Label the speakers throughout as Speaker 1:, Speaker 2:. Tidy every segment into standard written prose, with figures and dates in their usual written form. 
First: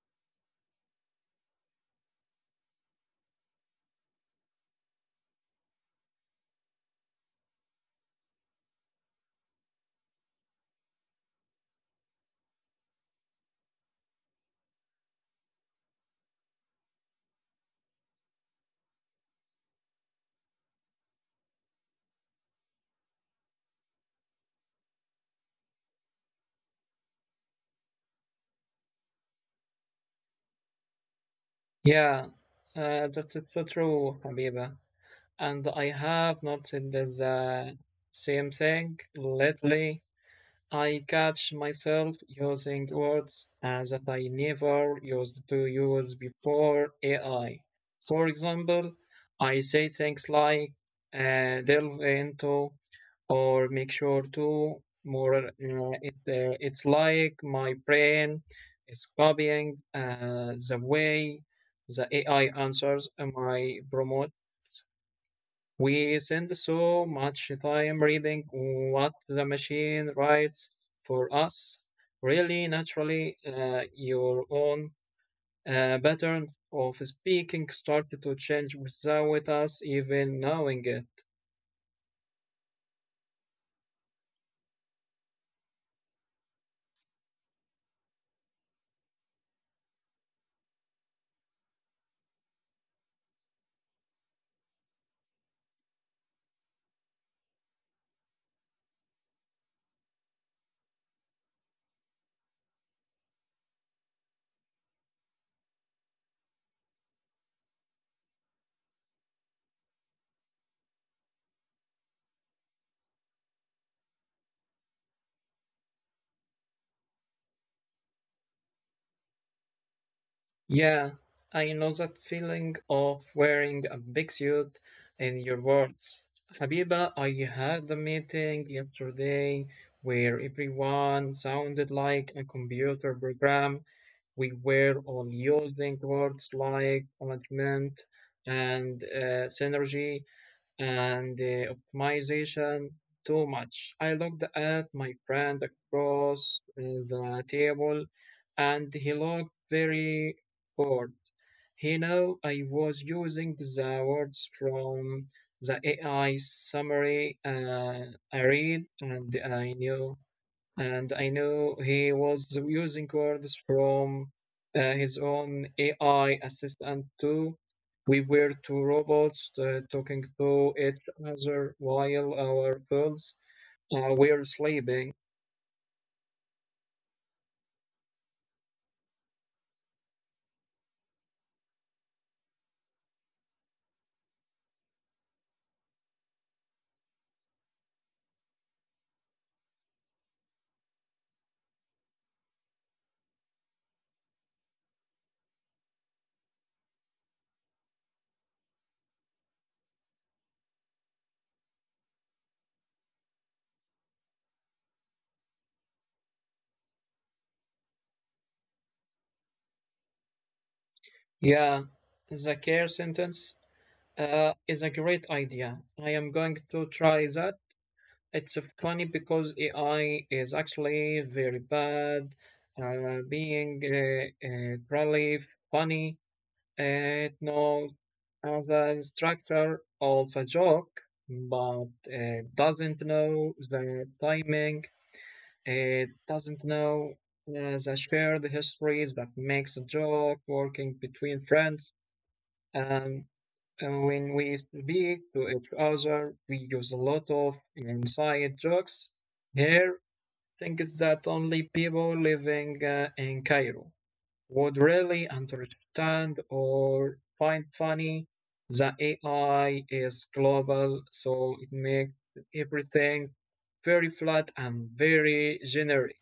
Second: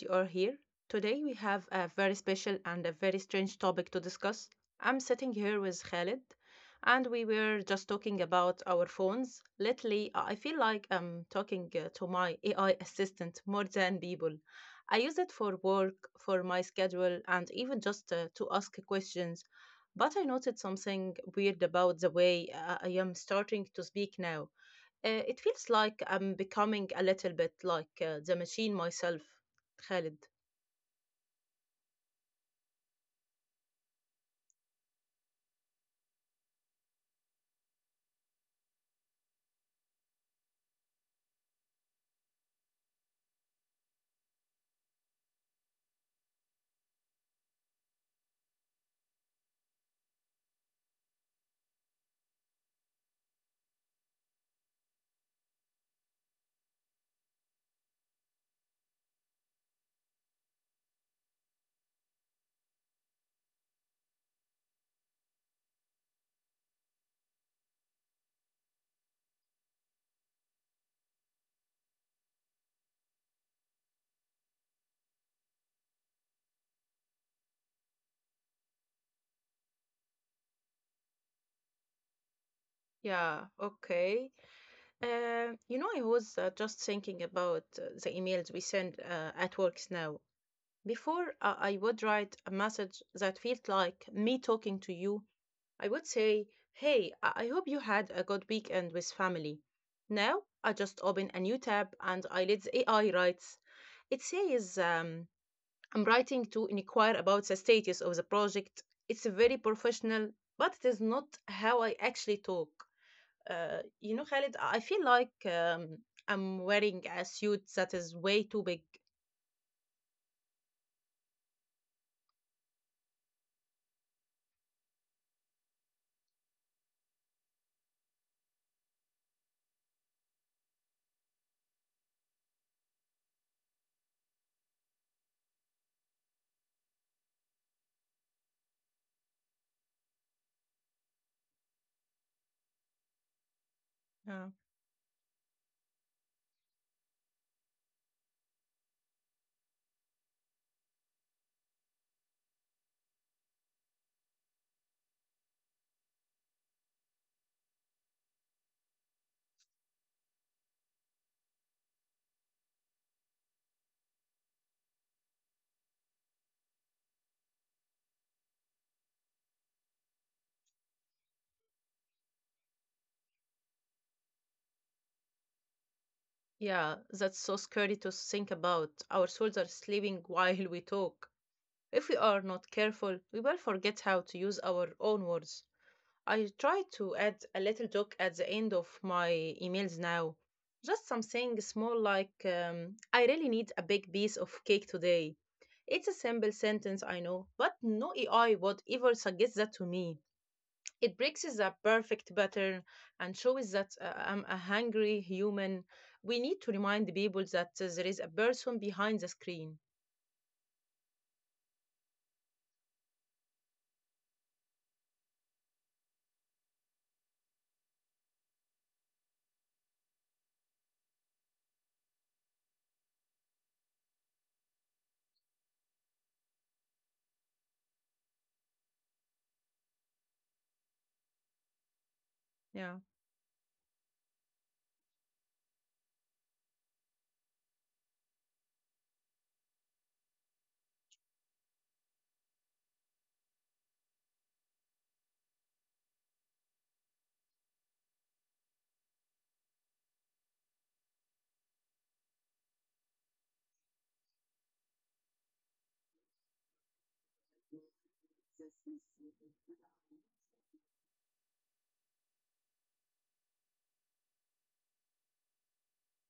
Speaker 1: you are here. Today, we have a very special and a very strange topic to discuss. I'm sitting here with Khalid, and we were just talking about our phones. Lately, I feel like I'm talking to my AI assistant more than people. I use it for work, for my schedule, and even just to ask questions. But I noticed something weird about the way I am starting to speak now. It feels like I'm becoming a little bit like the machine myself, Khalid.
Speaker 2: Yeah, that's it's so true, Habiba. And I have noticed the same thing. Mm. Lately, I catch myself using words that I never used to use before AI. For example, I say things like delve into or make sure to more. It's like my brain is copying the way the AI answers my prompt. We send so much time reading what the machine writes for us. Really, naturally, your own pattern of speaking started to change without us even knowing it.
Speaker 1: Yeah, okay. You know, I was just thinking about the emails we send at works now. Before I would write a message that felt like me talking to you, I would say, "Hey, I hope you had a good weekend with family." Now I just open a new tab and I let the AI writes. It says, I'm writing to inquire about the status of the project. It's very professional, but it is not how I actually talk. You know, Khalid, I feel like I'm wearing a suit that is way too big.
Speaker 2: Yeah, I know that feeling of wearing a big suit in your words. Habiba, I had a meeting yesterday where everyone sounded like a computer program. We were all using words like alignment and synergy and optimization too much. I
Speaker 1: Yeah.
Speaker 2: looked at my friend across the table and he looked very bored. He knew I was using the words from the AI summary I read, and I knew and I know he was using words from his own AI assistant too. We were two robots talking to each other while our phones were sleeping.
Speaker 1: Yeah, that's so scary to think about. Our souls are sleeping while we talk. If we are not careful, we will forget how to use our own words. I try to add a little joke at the end of my emails now. Just something small like, I really need a big piece of cake today. It's a simple sentence, I know, but no AI would ever suggest that to me. It breaks the perfect pattern and shows that I'm a hungry human. We need to remind people that there is a person behind the screen.
Speaker 2: Yeah, the care sentence is a great idea. I am going to try that. It's funny because AI is actually very bad, being really funny. It knows the structure of a joke, but it
Speaker 1: Yeah.
Speaker 2: doesn't know the timing. It doesn't know the shared histories that makes a joke working between friends. And when we speak to each other, we use a lot of inside jokes. Here, things that only people living in Cairo would really understand or find funny. The AI is global, so it makes everything very flat and very generic.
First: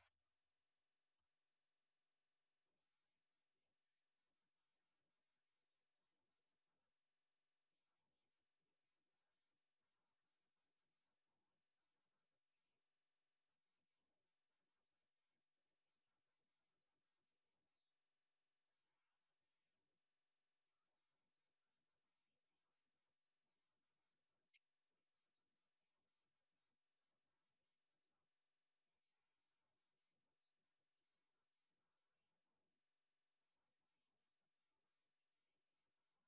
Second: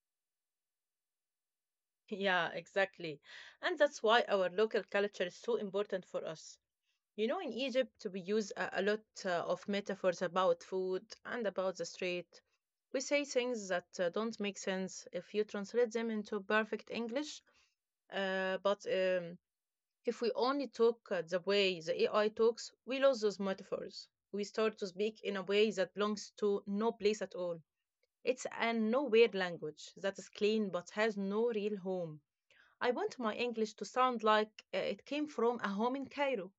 Speaker 1: Yeah, exactly. And that's why our local culture is so important for us. You know, in Egypt, we use a lot of metaphors about food and about the street. We say things that don't make sense if you translate them into perfect English, but if we only talk the way the AI talks, we lose those metaphors. We start to speak in a way that belongs to no place at all. It's a nowhere language that is clean but has no real home. I want my English to sound like it came from a home in Cairo.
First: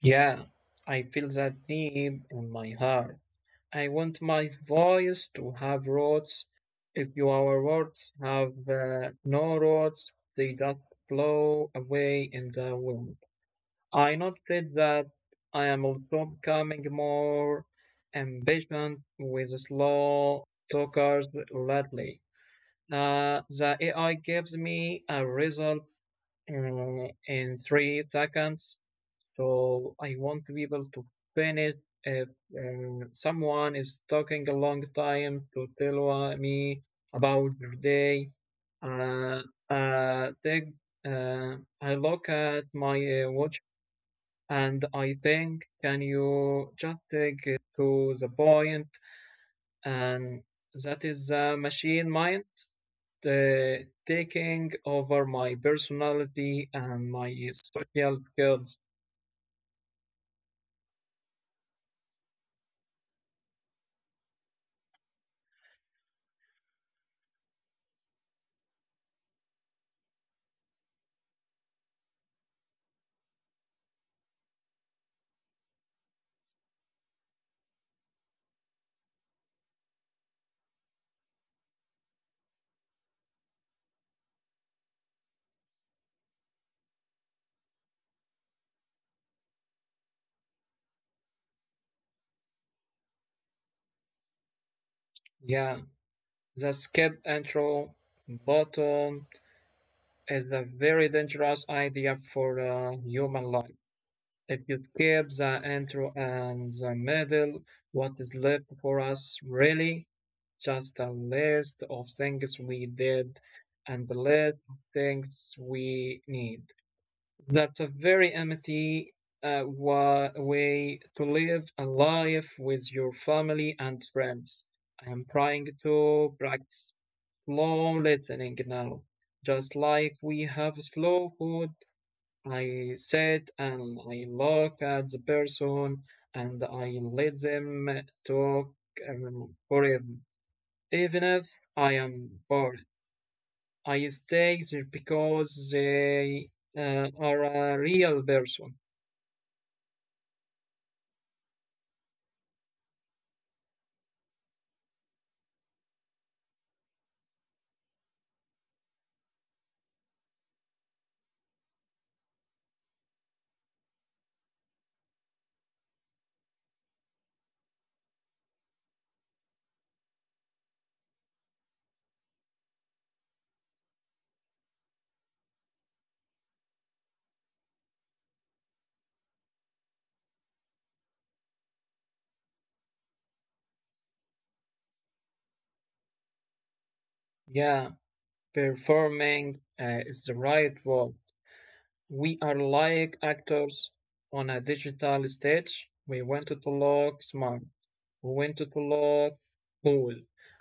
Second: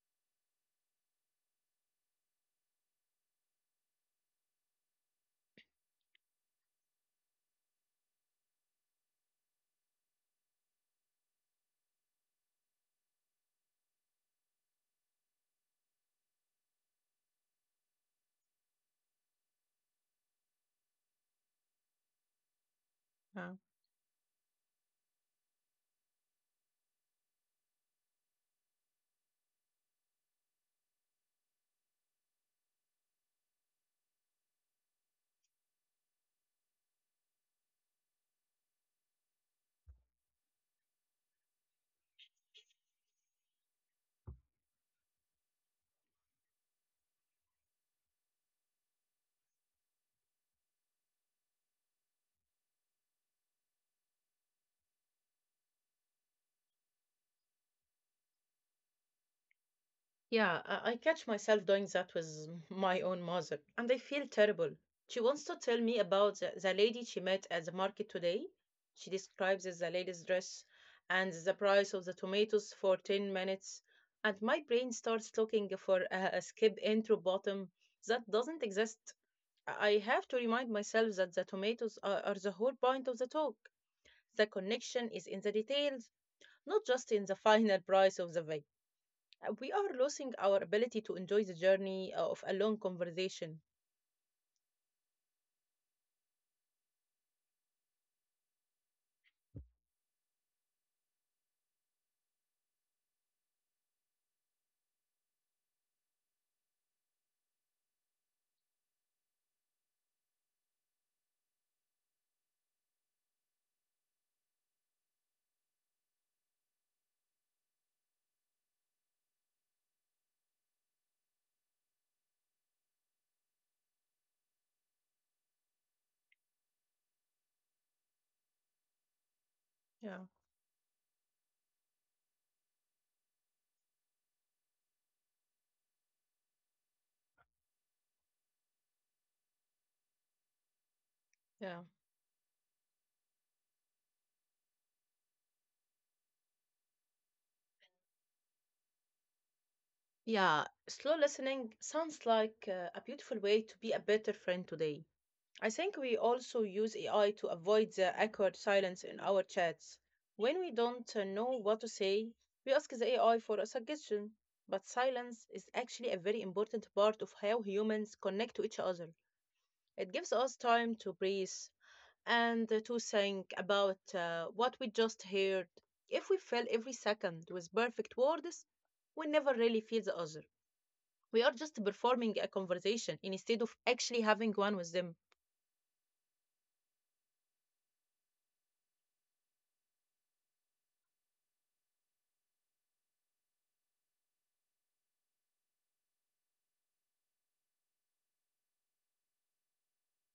Speaker 2: Yeah, I feel that deep in my heart. I want my voice to have roots. If your words have no roots, they just blow away in the wind. I noticed that I am also becoming more impatient with slow talkers lately. The
Speaker 1: Uh,
Speaker 2: AI gives me a result in 3 seconds, so I want to be able to finish if someone is talking a long time to tell me about their day. Uh, uh, they, uh, I look at my watch and I think, can you just take it to the point, and that is the machine mind taking over my personality and my social skills.
Speaker 1: Yeah, I catch myself doing that with my own mother, and I feel terrible. She wants to tell me about the lady she met at the market today. She describes the lady's dress and the price of the tomatoes for 10 minutes, and my brain starts looking for a skip intro bottom that doesn't exist. I have to remind myself that the tomatoes are the whole point of the talk. The connection is in the details, not just in the final price of the veg. We are losing our ability to enjoy the journey of a long conversation.
Speaker 2: Yeah, the skip intro button is a very dangerous idea for a human life. If you keep the intro and the middle, what is left for us really? Just a list of things we did and the list of things we need. That's a very empty way to live a life with your family and friends. I am trying to practice slow listening now, just like
Speaker 1: Yeah,
Speaker 2: we have slow food. I sit and I look at the person and I let them talk forever. Even if I
Speaker 1: yeah,
Speaker 2: am bored, I stay there because they are a real person.
Speaker 1: yeah, slow listening sounds like a beautiful way to be a better friend today. I think we also use AI to avoid the awkward silence in our chats. When we don't know what to say, we ask the AI for a suggestion. But silence is actually a very important part of how humans connect to each other. It gives us time to breathe, and to think about what we just heard. If we fill every second with perfect words, we never really feel the other. We are just performing a conversation instead of actually having one with them.
Speaker 2: Yeah, performing is the right word. We are like actors on a digital stage. We wanted to look smart. We wanted to look cool.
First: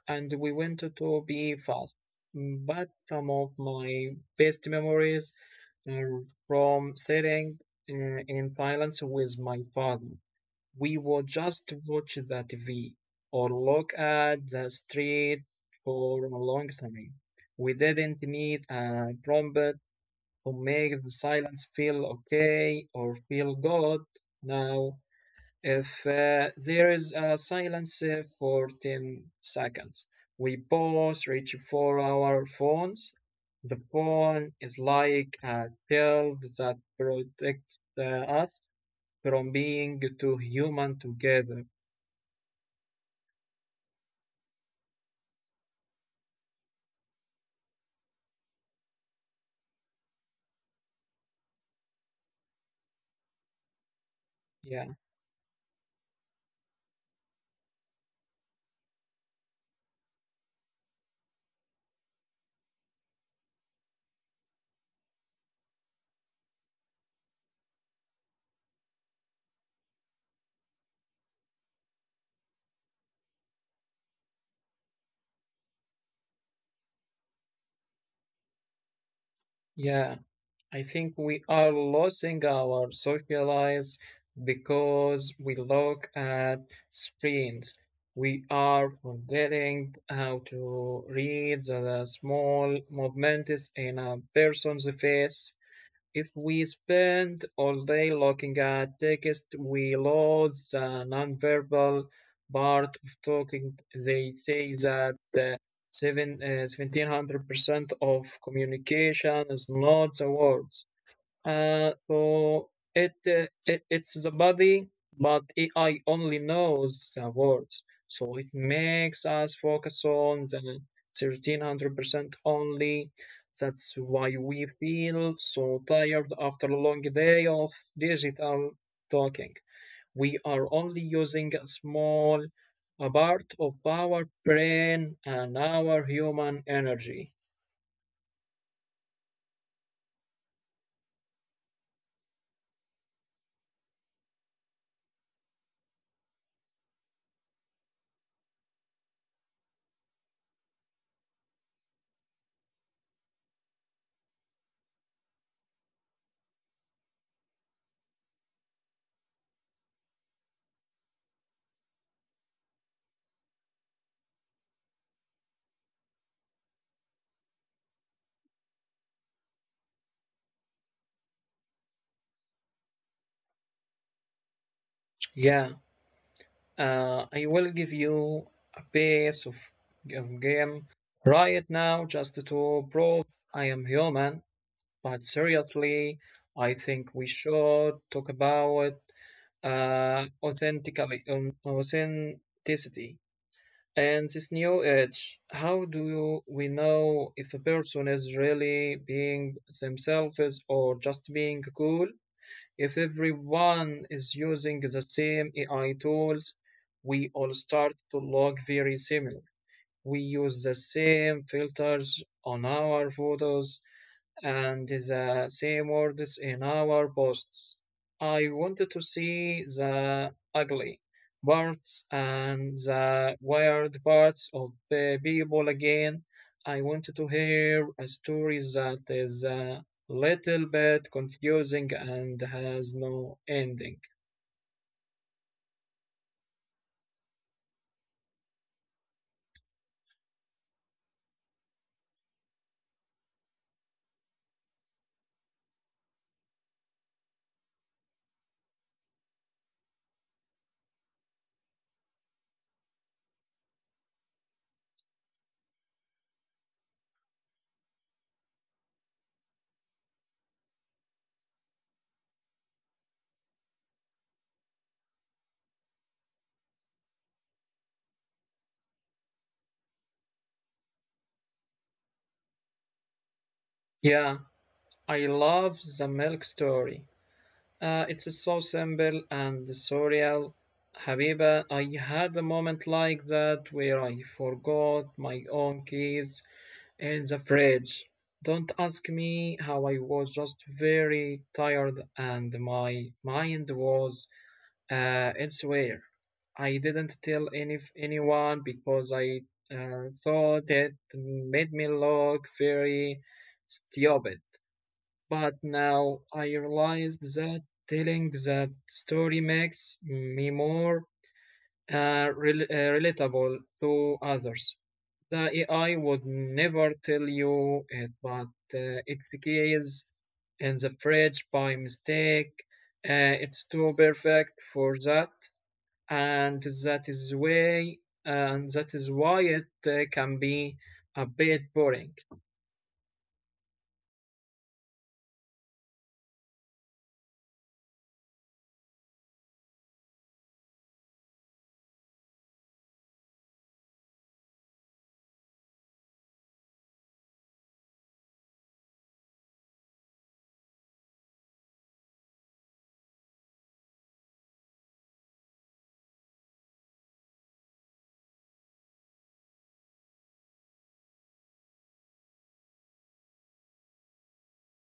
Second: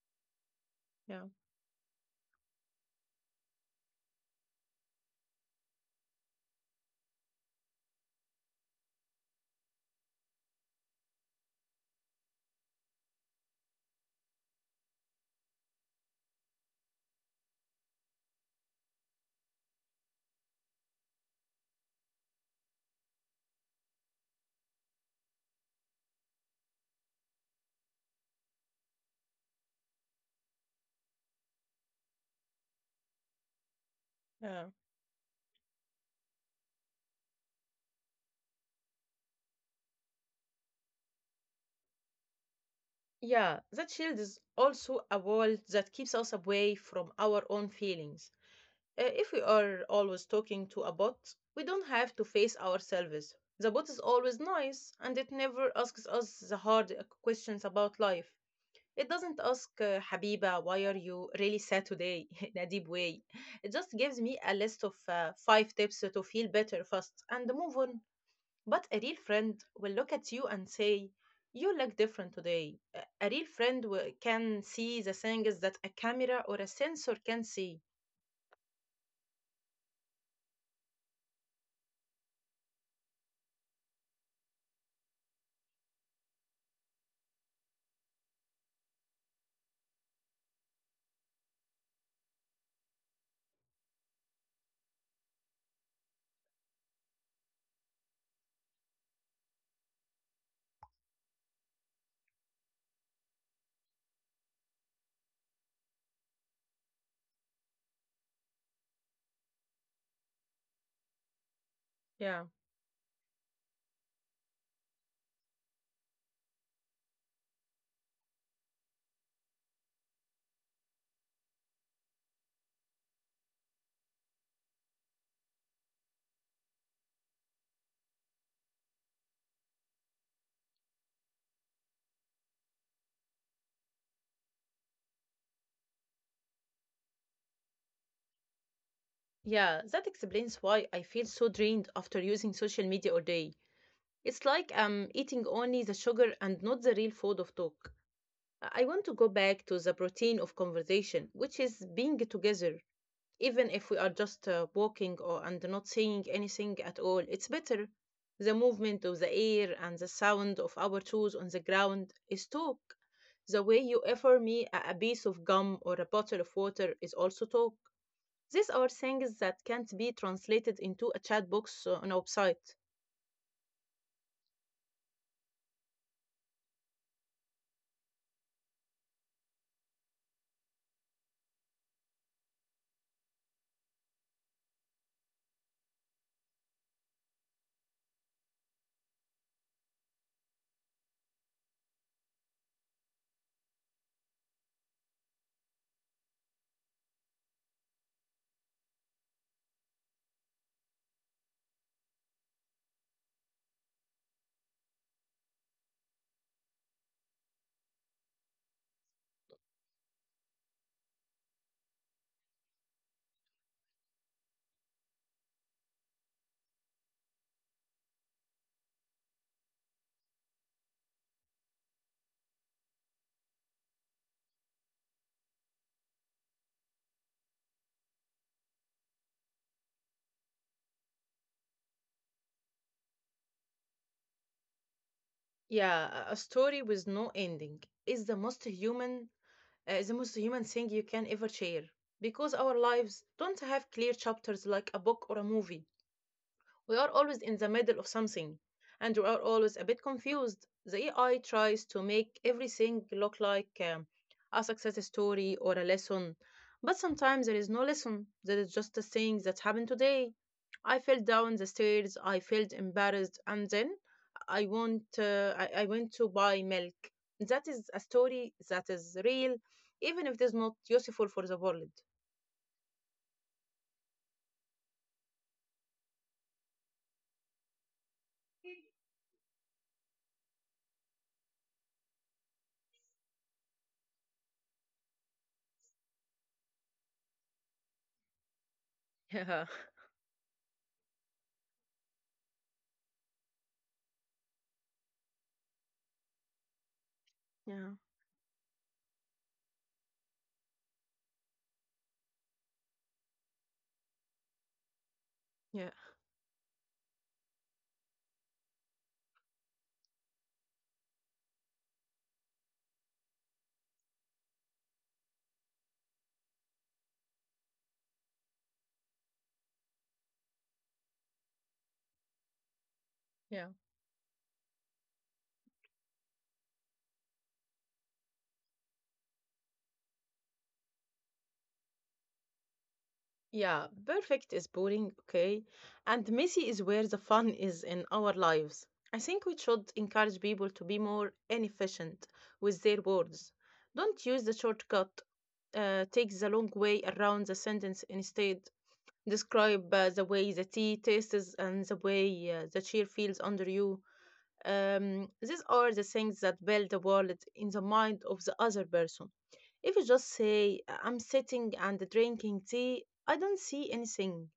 Speaker 2: And we wanted to
Speaker 1: Yeah.
Speaker 2: be fast. But some of my best memories are from sitting uh, in silence with my father. We would just watch the TV or look at the street for a long time. We didn't need a trumpet who make the silence feel okay or feel good. Now, if there is a silence for 10 seconds, we both reach for our phones. The phone
Speaker 1: Yeah.
Speaker 2: is like a shield that protects us from being too human together.
Speaker 1: Yeah, that shield is also a wall that keeps us away from our own feelings. If we are always talking to a bot, we don't have to face ourselves. The bot is always nice
Speaker 2: Yeah,
Speaker 1: and it never asks us the hard questions about life. It doesn't ask, "Habiba, why are you really sad today" in a deep way. It just gives me a list of five tips to feel better fast and move on. But a real friend will look at you and say, "You look different today." A real friend can see the things that a camera or a sensor can see.
Speaker 2: yeah. I think we are losing our social lives because we look at screens. We are forgetting how to read the small movements in a person's face. If we spend all day looking at text, we lose the nonverbal part of talking. They say that 1700% of communication is not the words.
Speaker 1: Yeah.
Speaker 2: It it's the body, but AI only knows the words, so it makes us focus on the 1300% only. That's why we feel so tired after a long day of digital talking. We are only using a small a part of our brain and our human energy.
Speaker 1: Yeah, that explains why I feel so drained after using social media all day. It's like I'm eating only the sugar and not the real food of talk. I want to go back to the protein of conversation, which is being together, even if we are just walking or and not saying anything at all. It's better. The movement of the air and the sound of our shoes on the ground is talk. The way you offer me a piece of gum or a bottle of water is also talk. These are things that can't be translated into a chat box on a website.
Speaker 2: Yeah. I will give you a piece of game right now just to prove I am human. But seriously, I think we should talk about authenticity and this new age. How do we know if a person is really being themselves or just being cool? If everyone is using the same AI tools, we all start to look very similar. We use the same filters on our photos, and the same words in our posts. I wanted to see the ugly parts and the weird parts of people again. I wanted to hear a story that is a little bit confusing and has no ending.
Speaker 1: Yeah, a story with no ending is the most human thing you can ever share because our lives don't have clear chapters like a book or a movie. We are always in the middle of something, and we are always a bit confused. The AI tries to make everything look like a success story or a lesson, but sometimes there is no lesson. There is just a thing that happened today. I fell down the stairs. I felt embarrassed, and then I went to buy milk. That is a story that is real, even if it is not useful for the world.
Speaker 2: Yeah, I love the milk story. It's so simple and surreal. Habiba, I had a moment like that where I forgot my own keys in the fridge. Don't ask me how. I was just very tired and my mind was elsewhere. I didn't tell
Speaker 1: Yeah.
Speaker 2: anyone because I thought it made me look very stupid. But
Speaker 1: Yeah,
Speaker 2: now I realized that telling that story makes me more relatable to others. The AI would never tell you it, but it stays in the fridge by mistake. It's
Speaker 1: yeah, yeah.
Speaker 2: too perfect for that, and that is way, and that is why it can be a bit boring.
Speaker 1: Yeah, perfect is boring, okay? And messy is where the fun is in our lives. I think we should encourage people to be more inefficient with their words. Don't use the shortcut, take the long way around the sentence instead. Describe the way the tea tastes and the way the chair feels under you. These are the things that build the world in the mind of the other person. If you just say, "I'm sitting and drinking tea," I don't see anything.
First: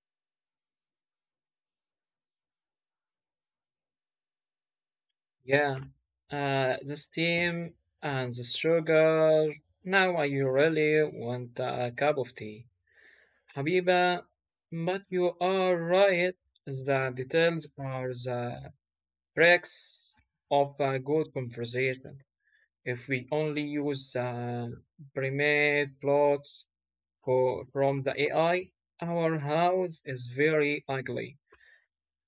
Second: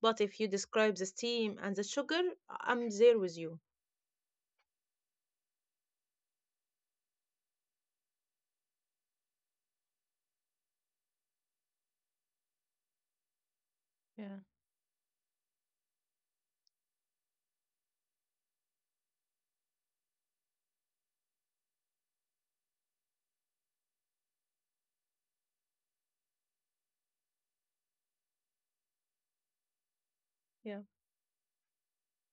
Speaker 1: But if you describe the steam and the sugar, I'm there with you.
Speaker 2: Yeah, the steam and the sugar. Now I really want a cup of tea, Habiba.
Speaker 1: Yeah,
Speaker 2: But you are right. The details are the breaks of a good conversation. If we only use the pre-made plots from the AI, our house is very ugly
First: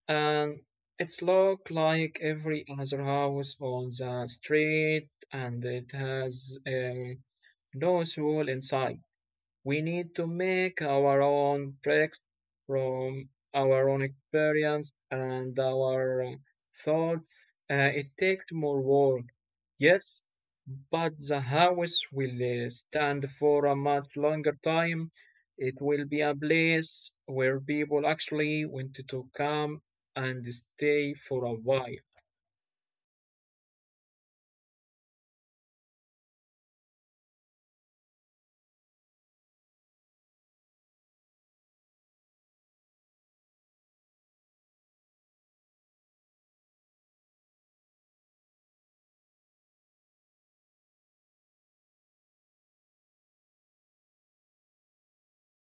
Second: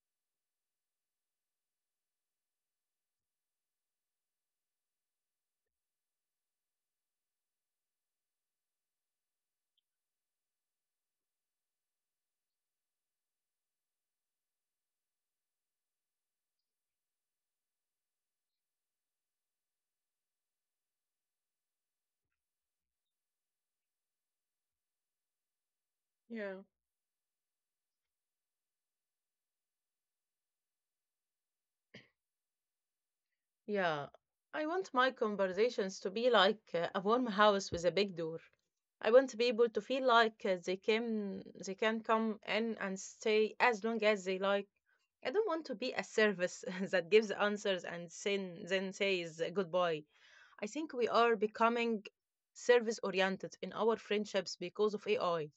Speaker 2: and it's look like every other house on the street, and it has a nose hole inside. We need to make our own bricks from our own experience and our thoughts. It takes more work, yes, but the house will stand for a much longer time. It will be a
Speaker 1: yeah.
Speaker 2: place where people actually want to come and stay for a while.
Speaker 1: Yeah, I want my conversations to be like a warm house with a big door. I want people to feel like they can come in and stay as long as they like. I don't want to be a service that gives answers then says goodbye. I think we are becoming service oriented in our friendships because of AI.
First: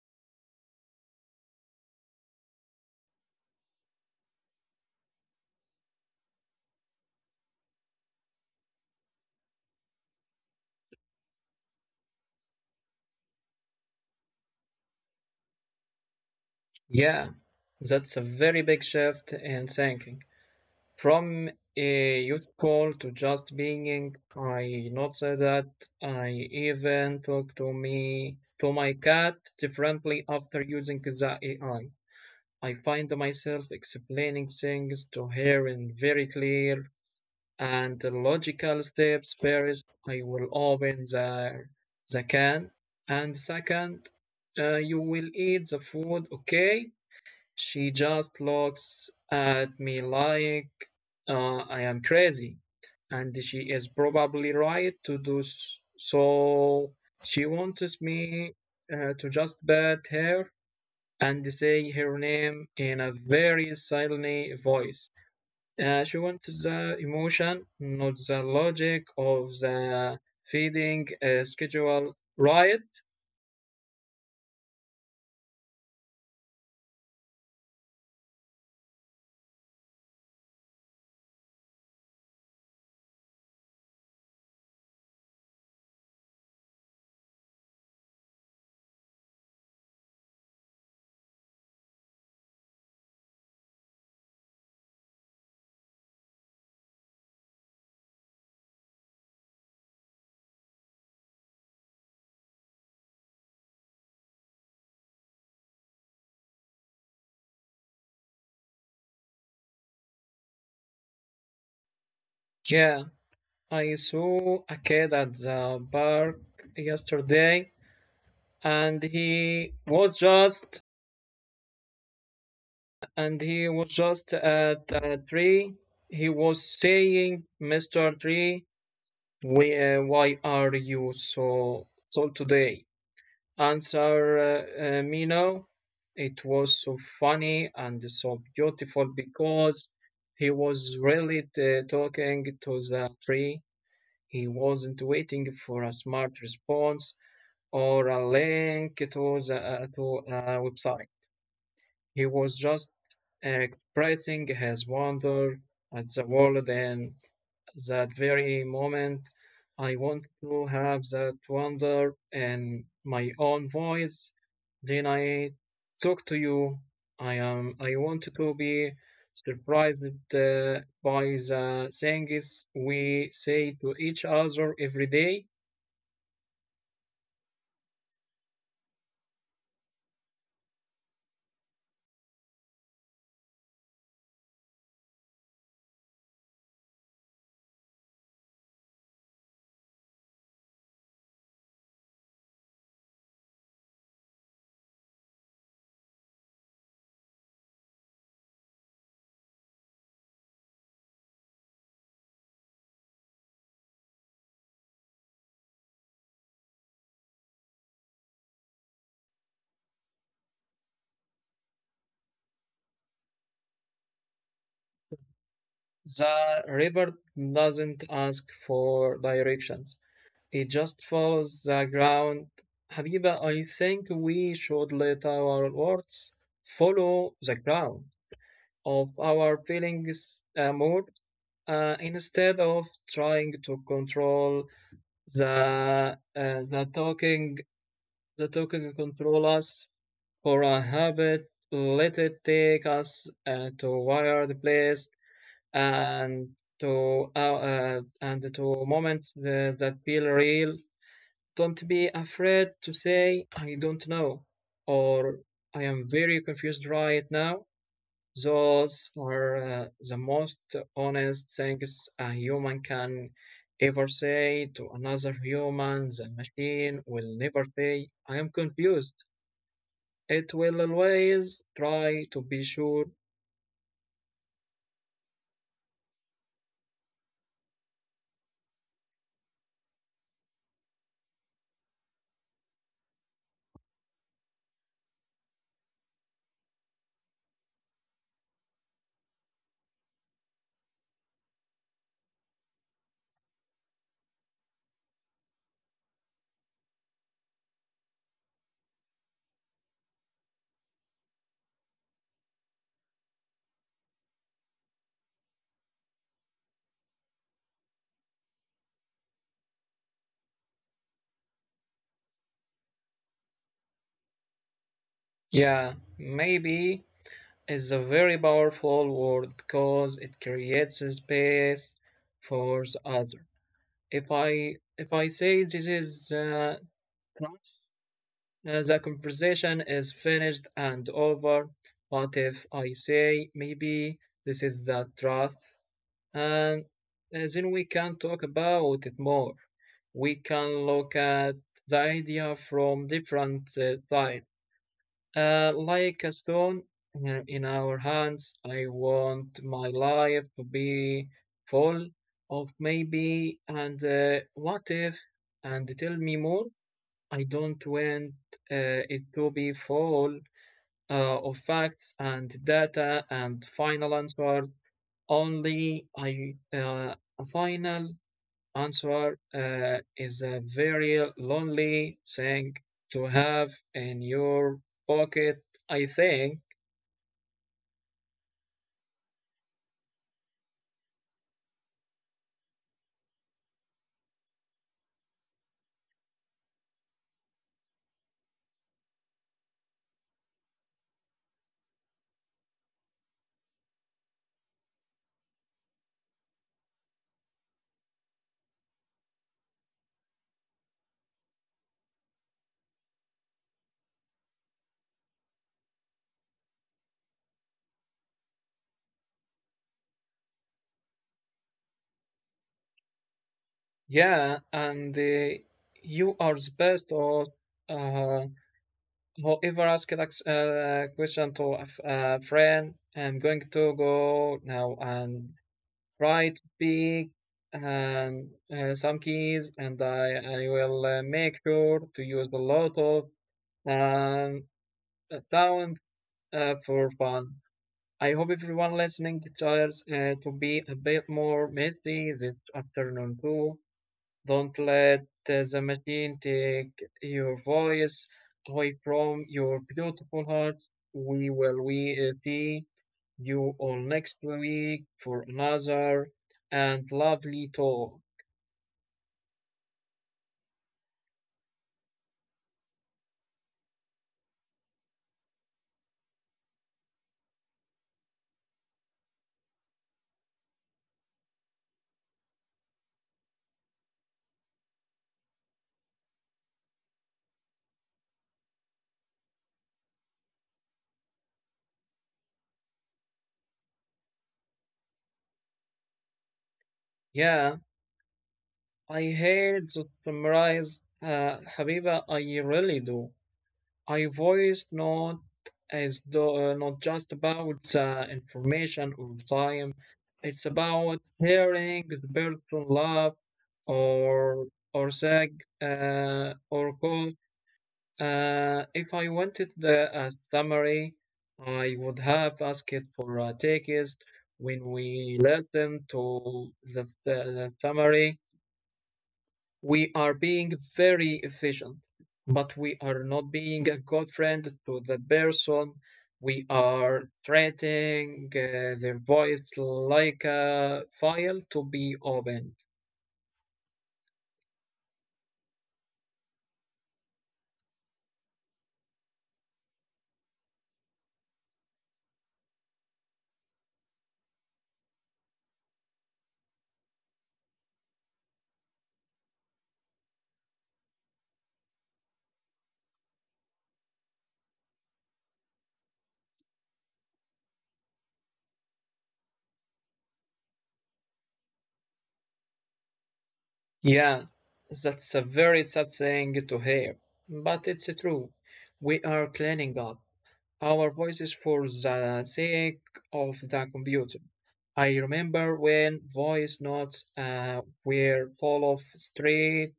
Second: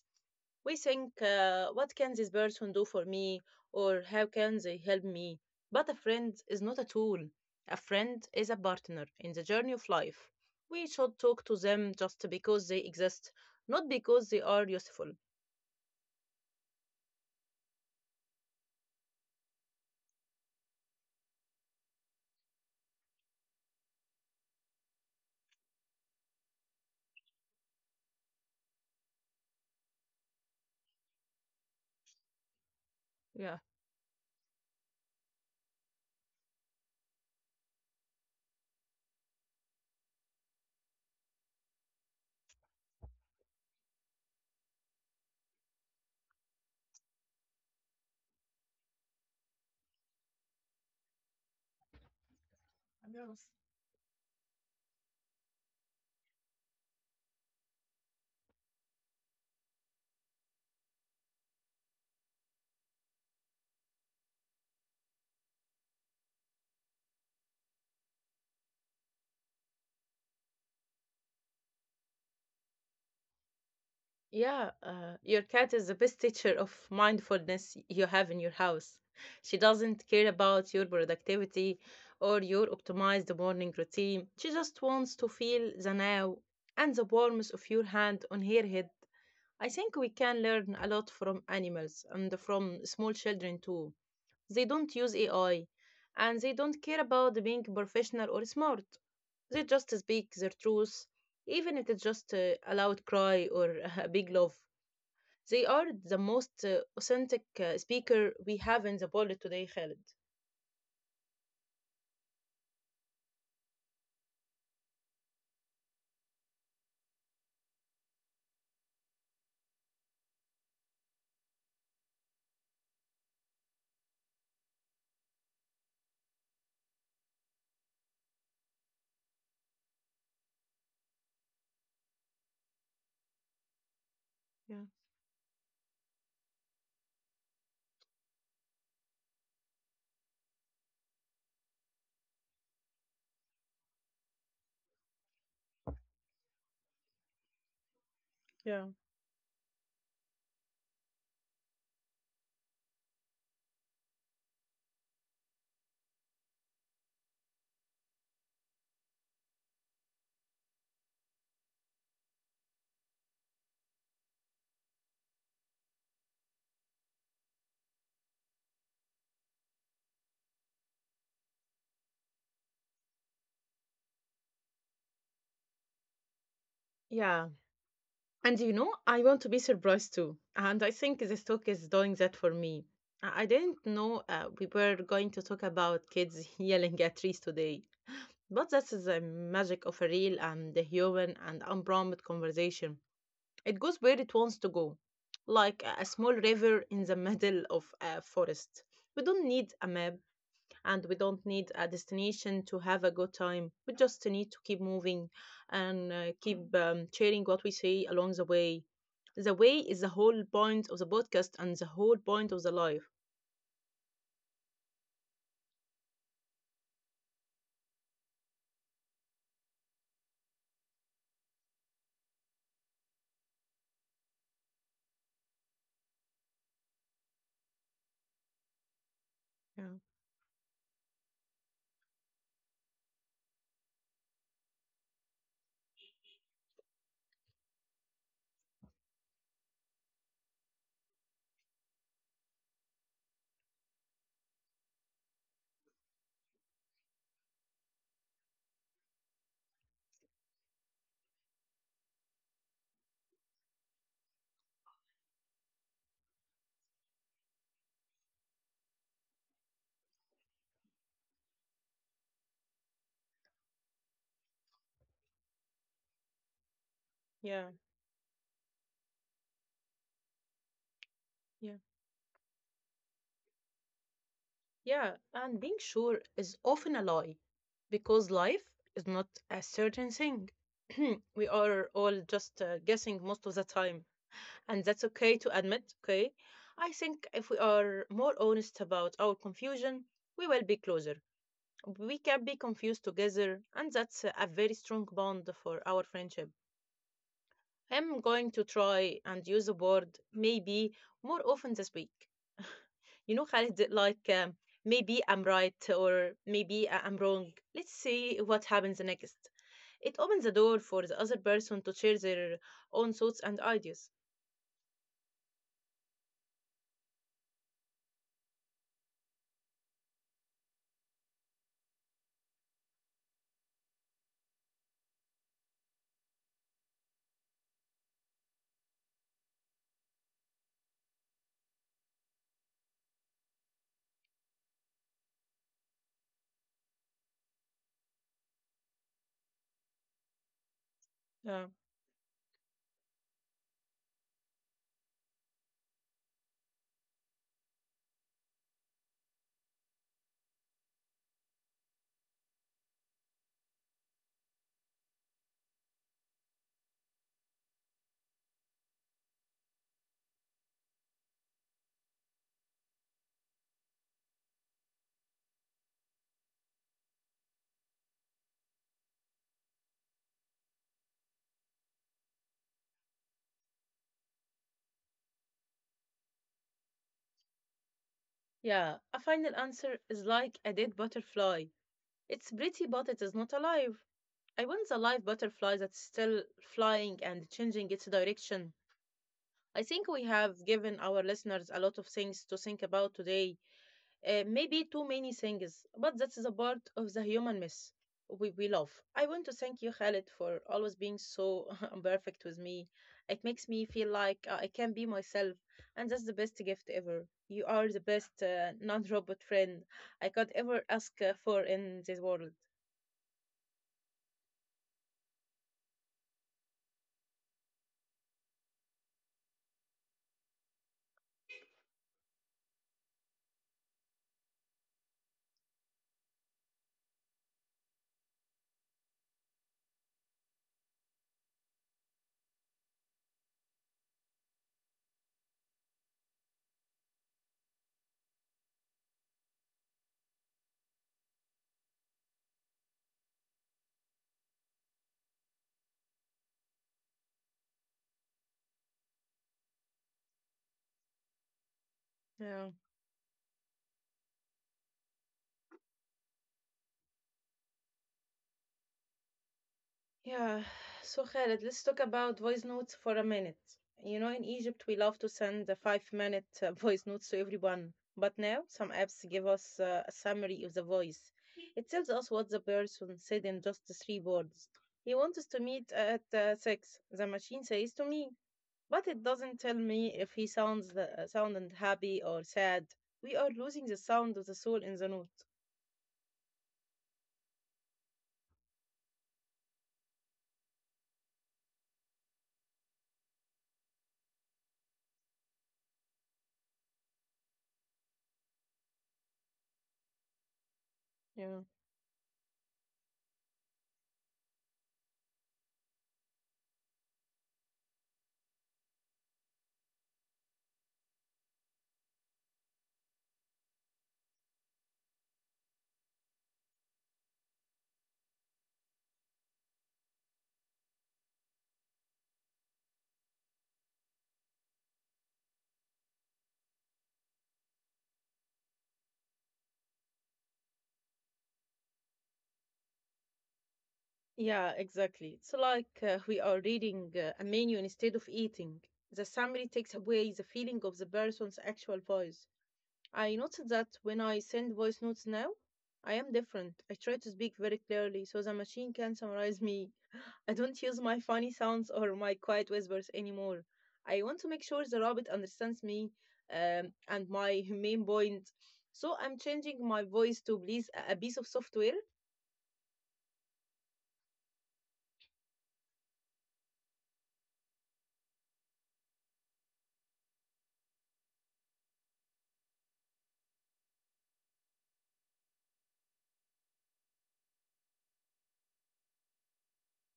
Speaker 1: We think, what can this person do for me? Or how can they help me? But a friend is not a tool. A friend is a partner in the journey of life. We should talk to them just because they exist, not because they are useful.
Speaker 2: Yeah, that's a very big shift in thinking. From a youth call to just being, I noticed that I even talk to my cat differently after using the AI. I find
Speaker 1: Yeah.
Speaker 2: myself explaining things to her in very clear and logical steps. First, I will open the can, and second, you will eat the food, okay? She just looks at me like I am crazy, and
Speaker 1: Yes.
Speaker 2: she is probably right to do so. She wants me to just bat her and say her name in a very silent voice. She wants the emotion, not the logic of the feeding schedule, right?
Speaker 1: Yeah, your cat is the best teacher of mindfulness you have in your house. She doesn't care about your productivity or your optimized morning routine. She just wants to feel the now and the warmth of your hand on her head. I think we can learn a lot from animals and from small children too. They don't use AI and they don't care about being professional or smart. They just speak their truth, even if it's just a loud cry or a big love. They are the most authentic speaker we have in the world today, Khalid.
Speaker 2: Yeah, I saw a kid at the park yesterday, and he was just at a tree. He was saying, "Mr. Tree, why are you so so today?" Answer
Speaker 1: Yeah.
Speaker 2: me no. It was so funny and so beautiful because he was really talking to the tree. He wasn't waiting for a smart response or a
Speaker 1: Yeah.
Speaker 2: link to the to a website. He was just expressing his wonder at the world and that very moment. I want to have that wonder in my own voice. Then I talk to you. I am. I want to be surprised by the things we say to each other every day.
Speaker 1: Yeah. And you know, I want to be surprised too. And I think this talk is doing that for me. I didn't know we were going to talk about kids yelling at trees today. But that's the magic of a real and the human and unprompted conversation. It goes where it wants to go, like a small river in the middle of a forest. We don't need a map, and we don't need a destination to have a good time. We just need to keep moving and keep sharing what we see along the way. The way is the whole point of the podcast and the whole point of the life.
Speaker 2: The river doesn't ask for directions. It just follows the ground. Habiba, I think we should let our words follow the ground of our
Speaker 1: Yeah,
Speaker 2: feelings more, instead of trying to control the talking. The talking control us for a habit. Let it take us to wired place and to moments that feel real. Don't be afraid to say I don't know, or I am very confused right now. Those are the most honest things a human can ever say to another human. The machine will
Speaker 1: yeah,
Speaker 2: never say, I am confused. It will
Speaker 1: yeah,
Speaker 2: always try to be sure.
Speaker 1: yeah. And being sure is often a lie because life is not a certain thing. We are all just guessing most of the time, and that's okay to admit, okay? I think if we are more honest about our confusion, we will be closer. We can be confused together, and that's a very strong bond for our friendship. I'm going to try and use the word maybe more often this week. You know, Khalid, like maybe I'm right or maybe I'm wrong. Let's see what happens next. It opens the door for the other person to share their own thoughts and ideas.
Speaker 2: Yeah, maybe is a very powerful word because it creates a space for the other. If I say this is trust, the conversation is finished and over. What if I say maybe this is the truth? And then we can talk about it more. We can look at
Speaker 1: Um,
Speaker 2: the idea from different sides. Like a stone in our hands, I want my life to be full of maybe and what if, and tell me more. I don't want it to be full of facts and data and final answer. Only I a final answer is a very lonely thing to have in your pocket. I think,
Speaker 1: Yeah, a final answer is like a dead butterfly. It's pretty, but it is not alive. I want the live butterfly that's still flying and changing its direction. I think we have given our listeners a lot of things to think about today, maybe too many things, but that's the part of the human mess we love. I want to thank you, Khaled, for always being so perfect with me. It makes me feel like I can be myself, and that's the best gift ever. You are the best non robot friend I could ever ask for in this world.
Speaker 2: yeah, and you are the best or uh, whoever asked a question to a a friend. I'm going to go now and Right pick and some keys, and I will make sure to use a lot of um, sound for fun. I hope everyone listening desires to be a bit more messy this afternoon too. Don't let the machine take your voice away from your beautiful heart. We will we
Speaker 1: Yeah.
Speaker 2: see you all next week for another and lovely talk.
Speaker 1: Yeah, so Khaled, let's talk about voice notes for a minute. You know, in Egypt, we love to send a 5 minute voice notes to everyone. But now, some apps give us a summary of the voice. It tells us what the person said in just three words. He wants us to meet at six, the machine says to me. But it doesn't tell me if he sounded happy or sad. We are losing the sound of the soul in the note.
Speaker 2: Yeah, I hate to summarize, Habiba. I really do. I voiced not not just about the information or time, it's about
Speaker 1: Yeah.
Speaker 2: hearing the person laugh or or sag or call. If I wanted a summary, I would have asked for a text when we listen to the summary. We are being very efficient, but we are not being a good friend to the person. We are treating their voice like a file to be opened.
Speaker 1: Yeah, exactly. It's like we are reading a menu instead of eating. The summary takes away the feeling of the person's actual voice. I noticed that when I send voice notes now, I am different. I try to speak very clearly so the machine can summarize me. I don't use my funny sounds or my quiet whispers anymore. I want to make sure the robot understands me, and my main point. So I'm changing my voice to please a piece of software.
Speaker 2: Yeah, that's a very sad thing to hear, but it's true. We are cleaning up our voices for the sake of the computer. I remember when voice notes were full of street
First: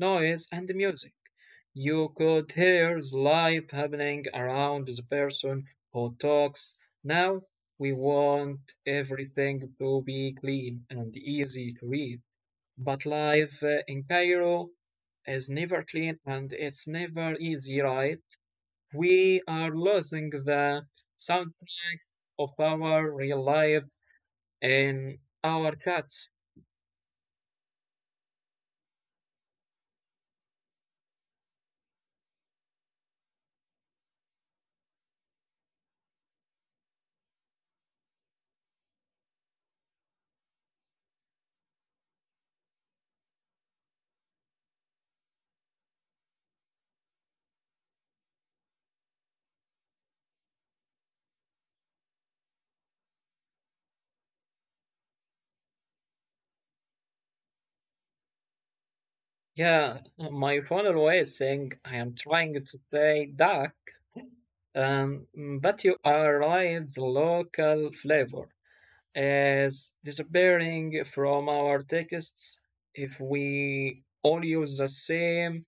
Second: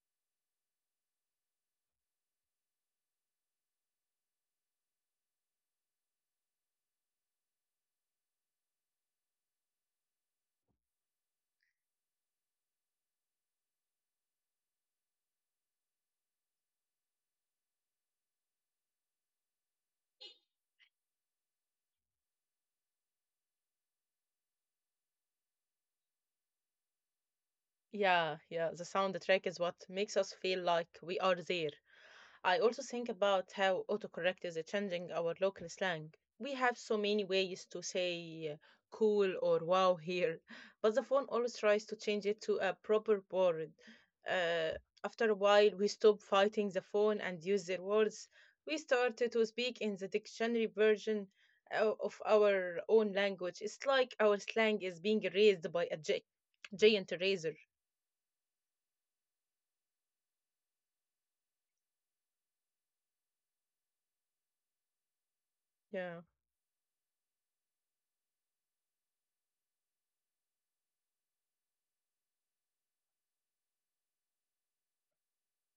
Speaker 2: noise and music. You could hear the life happening around the person who talks. Now we want everything to be clean and easy to read. But life in Cairo is never clean and it's never easy, right? We are losing the soundtrack of our real life in our cuts.
Speaker 1: Yeah, yeah, the soundtrack is what makes us feel like we are there. I also think about how autocorrect is changing our local slang. We have so many ways to say cool or wow here, but the phone always tries to change it to a proper word. Uh, After a while, we stop fighting the phone and use their words. We start to speak in the dictionary version of our own language. It's like our slang is being raised by a giant razor.
Speaker 2: Yeah, my phone always saying I am trying to say duck, um, but
Speaker 1: Yeah.
Speaker 2: you are right, the local flavor is disappearing from our texts if we all use the same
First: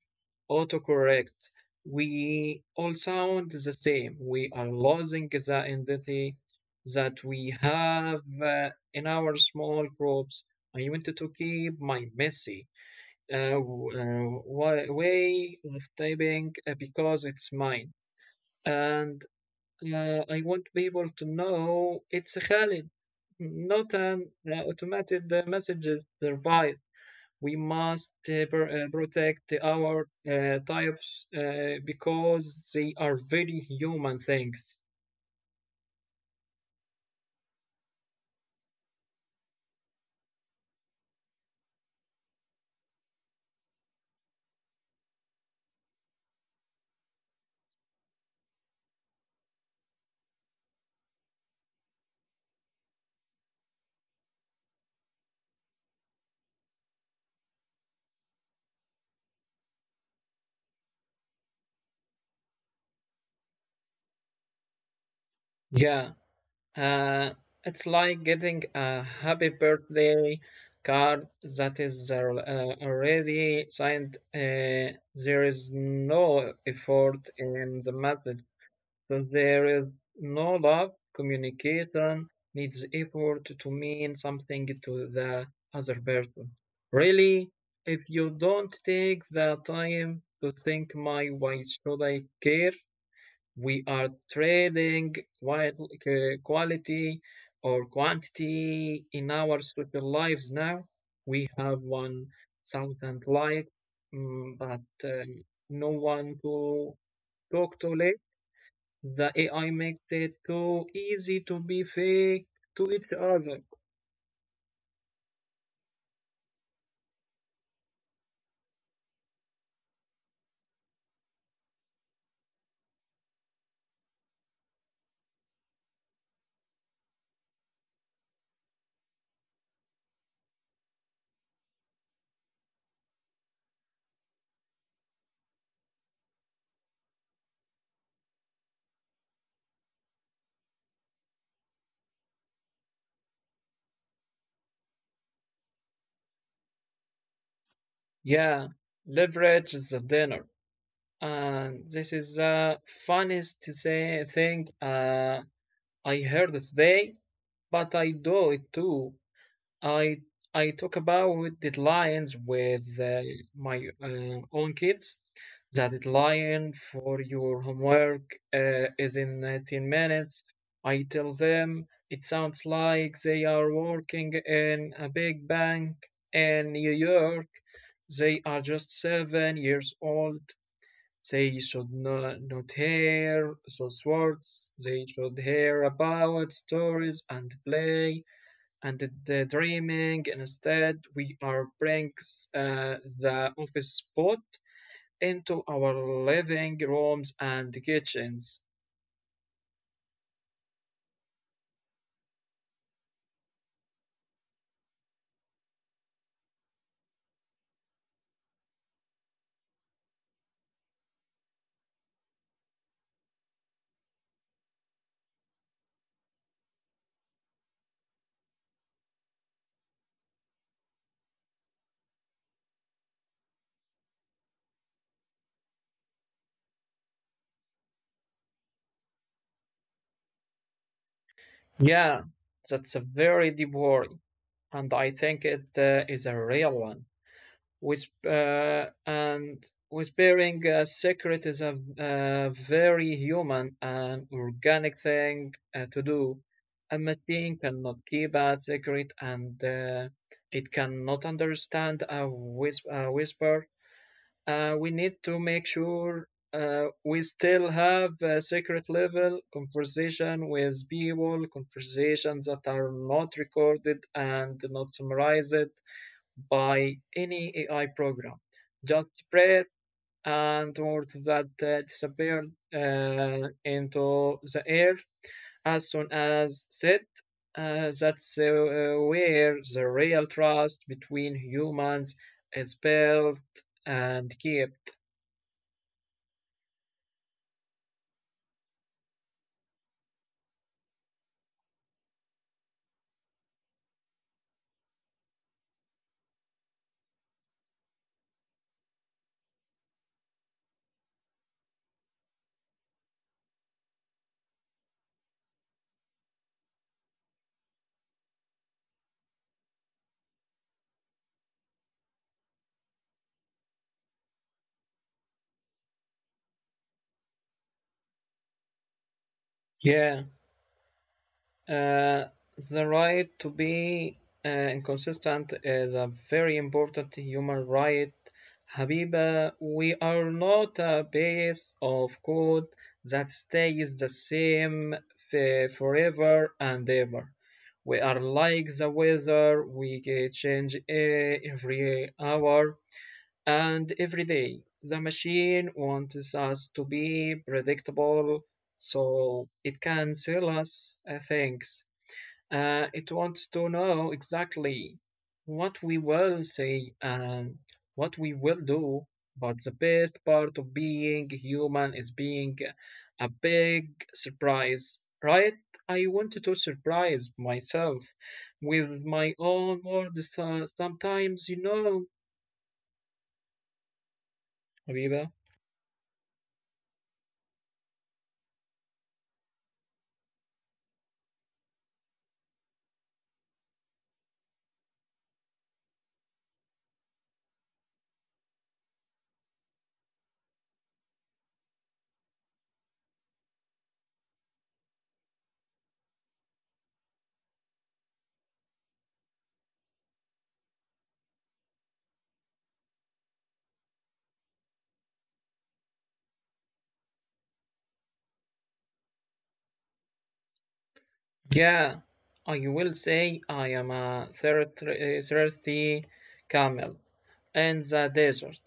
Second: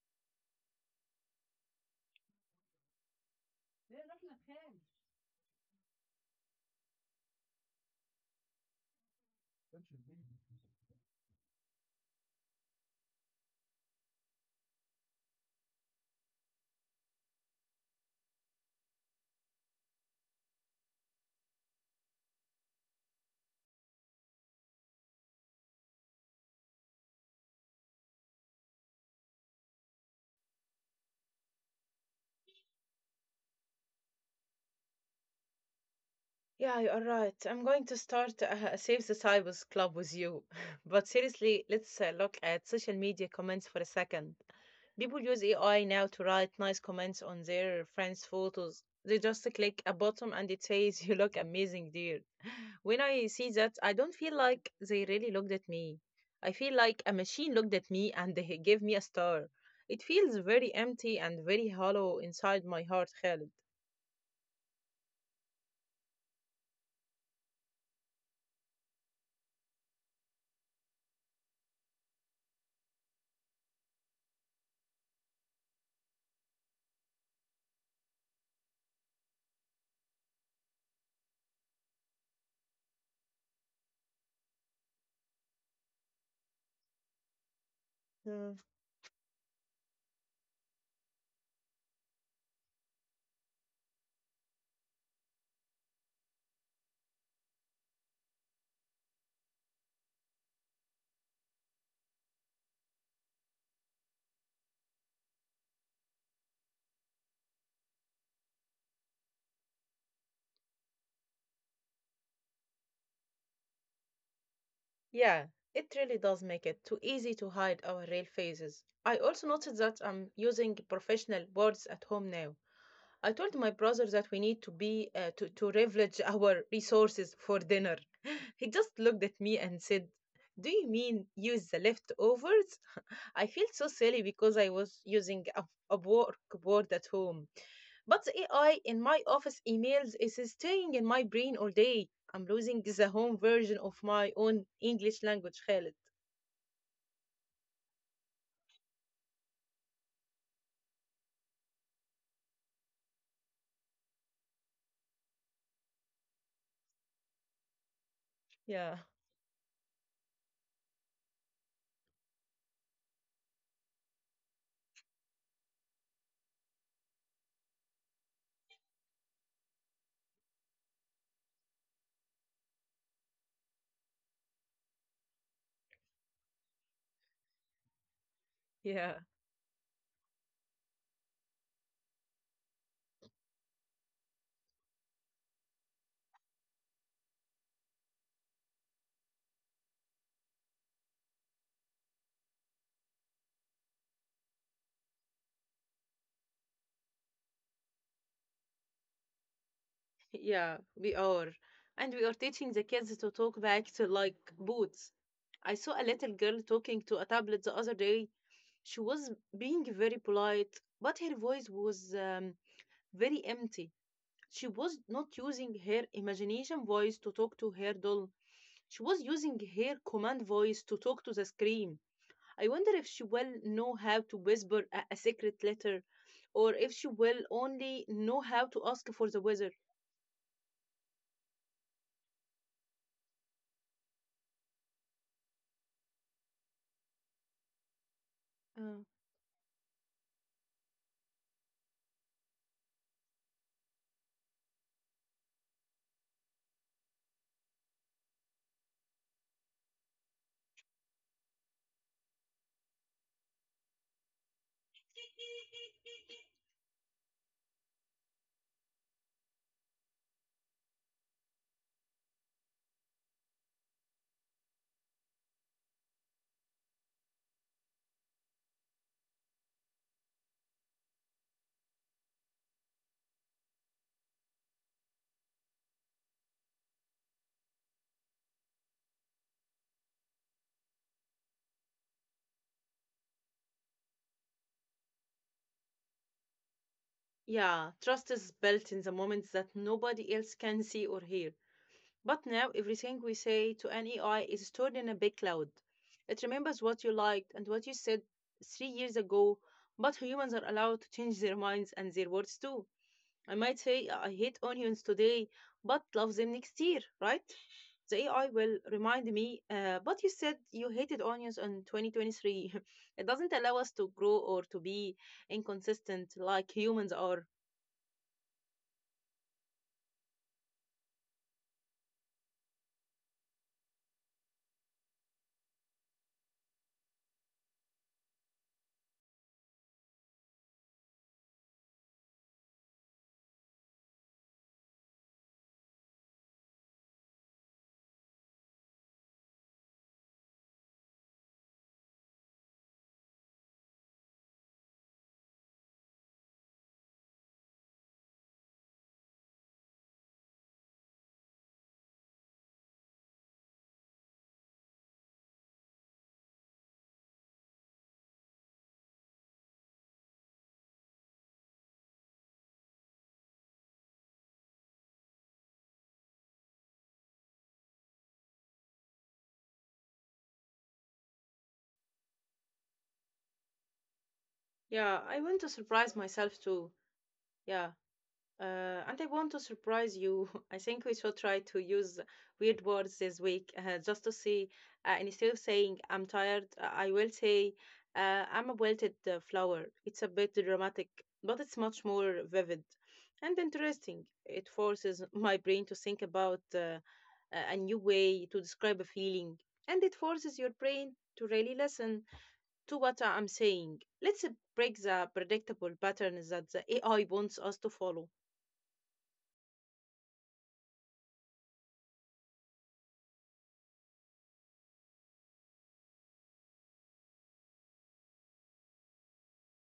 Speaker 2: autocorrect, we all sound the same. We are losing the identity that we have in our small groups. I wanted to keep my messy uh, uh, way of typing because it's mine. And I want people to know it's Khalid, not an automated message device. We must protect our types because they are very human things.
Speaker 1: Yeah, you are right. I'm going to start a Save the Cyborgs club with you. But seriously, let's look at social media comments for a second. People use AI now to write nice comments on their friends' photos. They just click a button and it says, "You look amazing, dear." When I see that, I don't feel like they really looked at me. I feel like a machine looked at me and they gave me a star. It feels very empty and very hollow inside my heart, Khaled.
Speaker 2: Yeah, uh, it's like getting a happy birthday card that is already signed. There is no effort in the math, that there is no love. Communication needs effort to mean something to the other person. Really, if you don't take the time to think my why should I care, we are trading quality or quantity in our social lives now. We have 1,000 likes, mm, but no one to talk to. The AI makes it too easy to be fake to each other.
Speaker 1: Yeah, it really does make it too easy to hide our real faces. I also noticed that I'm using professional words at home now. I told my brother that we need to be to leverage our resources for dinner. He just looked at me and said, "Do you mean use the leftovers?" I felt so silly because I was using a workboard at home. But the AI in my office emails is staying in my brain all day. I'm losing the home version of my own English language, Khaled.
Speaker 2: Yeah, leverage the dinner. And this is the funniest say, thing I heard today, but I do it
Speaker 1: Yeah,
Speaker 2: too. I I talk about deadlines with my own kids. The deadline for your homework is in 10 minutes. I tell them it sounds like they are working in a big bank in New York. They are just
Speaker 1: yeah.
Speaker 2: 7 years old. They should not hear those words. They should hear about stories and play and the dreaming. Instead, we are bring the office spot into our living rooms and kitchens.
Speaker 1: Yeah, we are. And we are teaching the kids to talk back to like boots. I saw a little girl talking to a tablet the other day. She was being very polite, but her voice was very empty. She was not using her imagination voice to talk to her doll. She was using her command voice to talk to the screen. I wonder if she will know how to whisper a secret letter, or if she will only know how to ask for the weather.
Speaker 2: Yeah, that's a very deep worry, and I think it is a real one. with uh, and with bearing secret is a very human and organic thing to do. A machine cannot keep a secret and it cannot understand a, a whisper. We need to make sure we still have a secret level conversation with people, conversations that are not recorded and not summarized by any AI program. Just spread and words that disappeared into the air as soon as said. That's where the real trust between humans is built and kept.
Speaker 1: Yeah, trust is built in the moments that nobody else can see or hear. But now everything we say to an AI is stored in a big cloud. It remembers what you liked and what you said 3 years ago, but humans are allowed to change their minds and their words too. I might say, I hate onions today, but love them next year, right? The AI will remind me, but you said you hated onions in 2023. It doesn't allow us to grow or to be inconsistent like humans are.
Speaker 2: Yeah. Uh, the right to be inconsistent is a very important human right. Habiba, we are not a base of code that stays the same forever and ever. We are like the weather, we get change eh, every hour and every day. The machine wants us to be predictable so it can sell us things. It wants to know exactly what we will say and what we will do. But the best part of being human is being a big surprise, right? I wanted to surprise myself with my own words sometimes, you know,
Speaker 1: Yeah, I want to
Speaker 2: Habiba.
Speaker 1: surprise myself too. Yeah. And I want to surprise you. I think we should try to use weird words this week, just to see. And instead of saying I'm tired, I will say I'm a wilted flower. It's a bit dramatic, but it's much more vivid and interesting. It forces my brain to think about a new way to describe a feeling, and it forces your brain to really listen to what I'm saying. Let's break the predictable patterns that the AI wants us to follow.
Speaker 2: Yeah, I will say I am a thirsty camel in the desert,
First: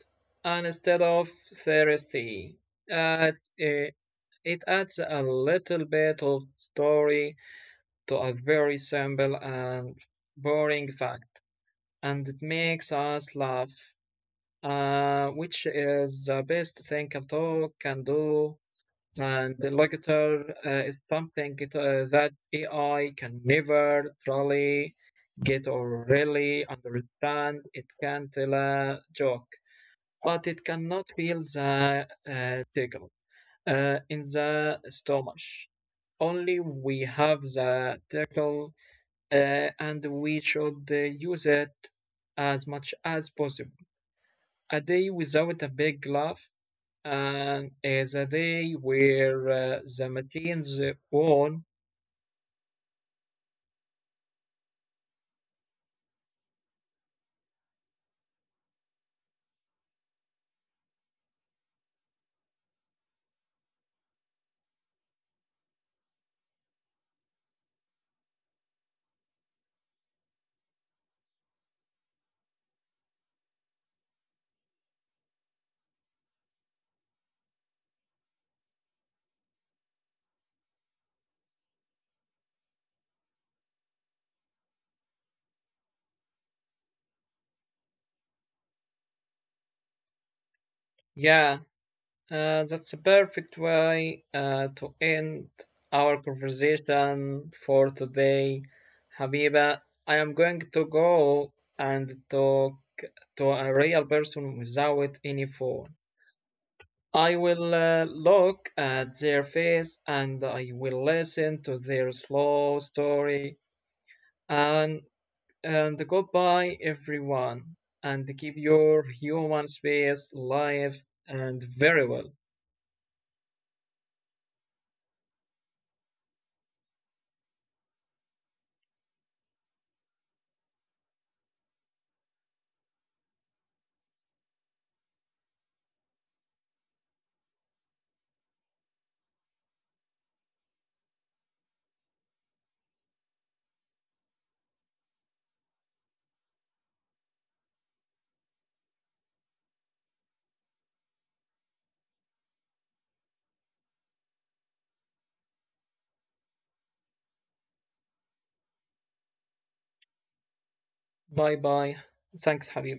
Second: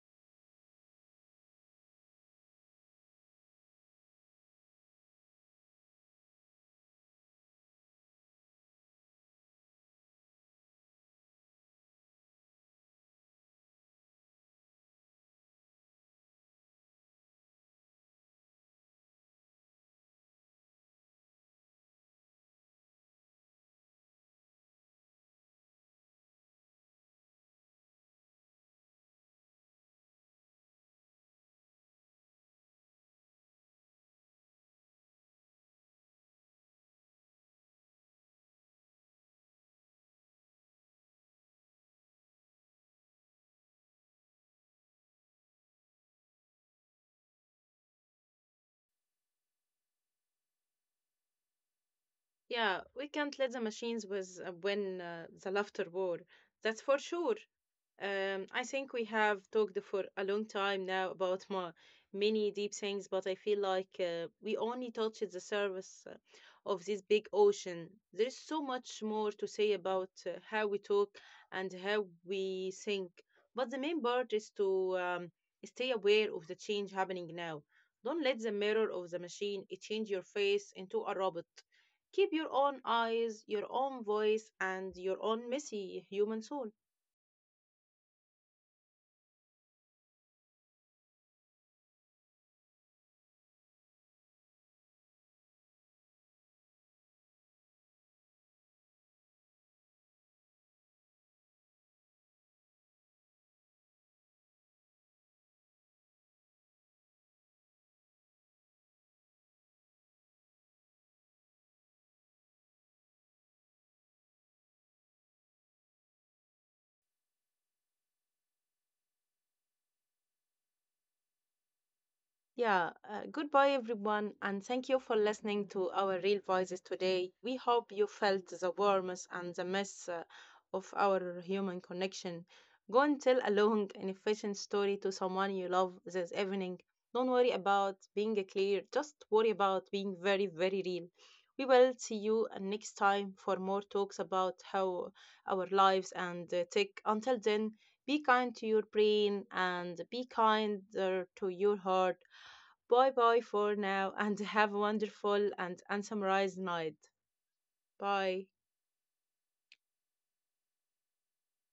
Speaker 2: and instead of thirsty, at, it it adds a little bit of story to a very simple and boring fact, and it makes us laugh, which is the best thing a dog can do. And the locator is something that AI can never truly get or really understand. It can tell a joke but it cannot feel the tickle in the stomach. Only we have the tickle and we should use it as much as possible. A day without a big laugh and is a day where the machines won.
Speaker 1: Yeah, we can't let the machines win the laughter war. That's for sure. I think we have talked for a long time now about my many deep things, but I feel like we only touched the surface of this big ocean. There is so much more to say about how we talk and how we think, but the main part is to stay aware of the change happening now. Don't let the mirror of the machine it change your face into a robot. Keep your own eyes, your own voice, and your own messy human soul.
Speaker 2: Yeah, that's a perfect way to end our conversation for today. Habiba, I am going to go and talk to a real person without any phone. I will look at their face and I will listen to their slow story. And, and goodbye, everyone. And keep your human space alive and very well.
Speaker 1: Yeah, goodbye everyone, and thank you for listening to our real voices today. We hope you felt the warmth and the mess of our human connection. Go and tell a long and efficient story to someone you love this evening. Don't worry about being clear, just worry about being very, very real. We will see you next time for more talks about how our lives and tech. Until then, be kind to your brain and be kinder to your heart. Bye bye for now and have a wonderful and unsummarized night. Bye.
Speaker 2: Bye bye. Thanks, Habiba.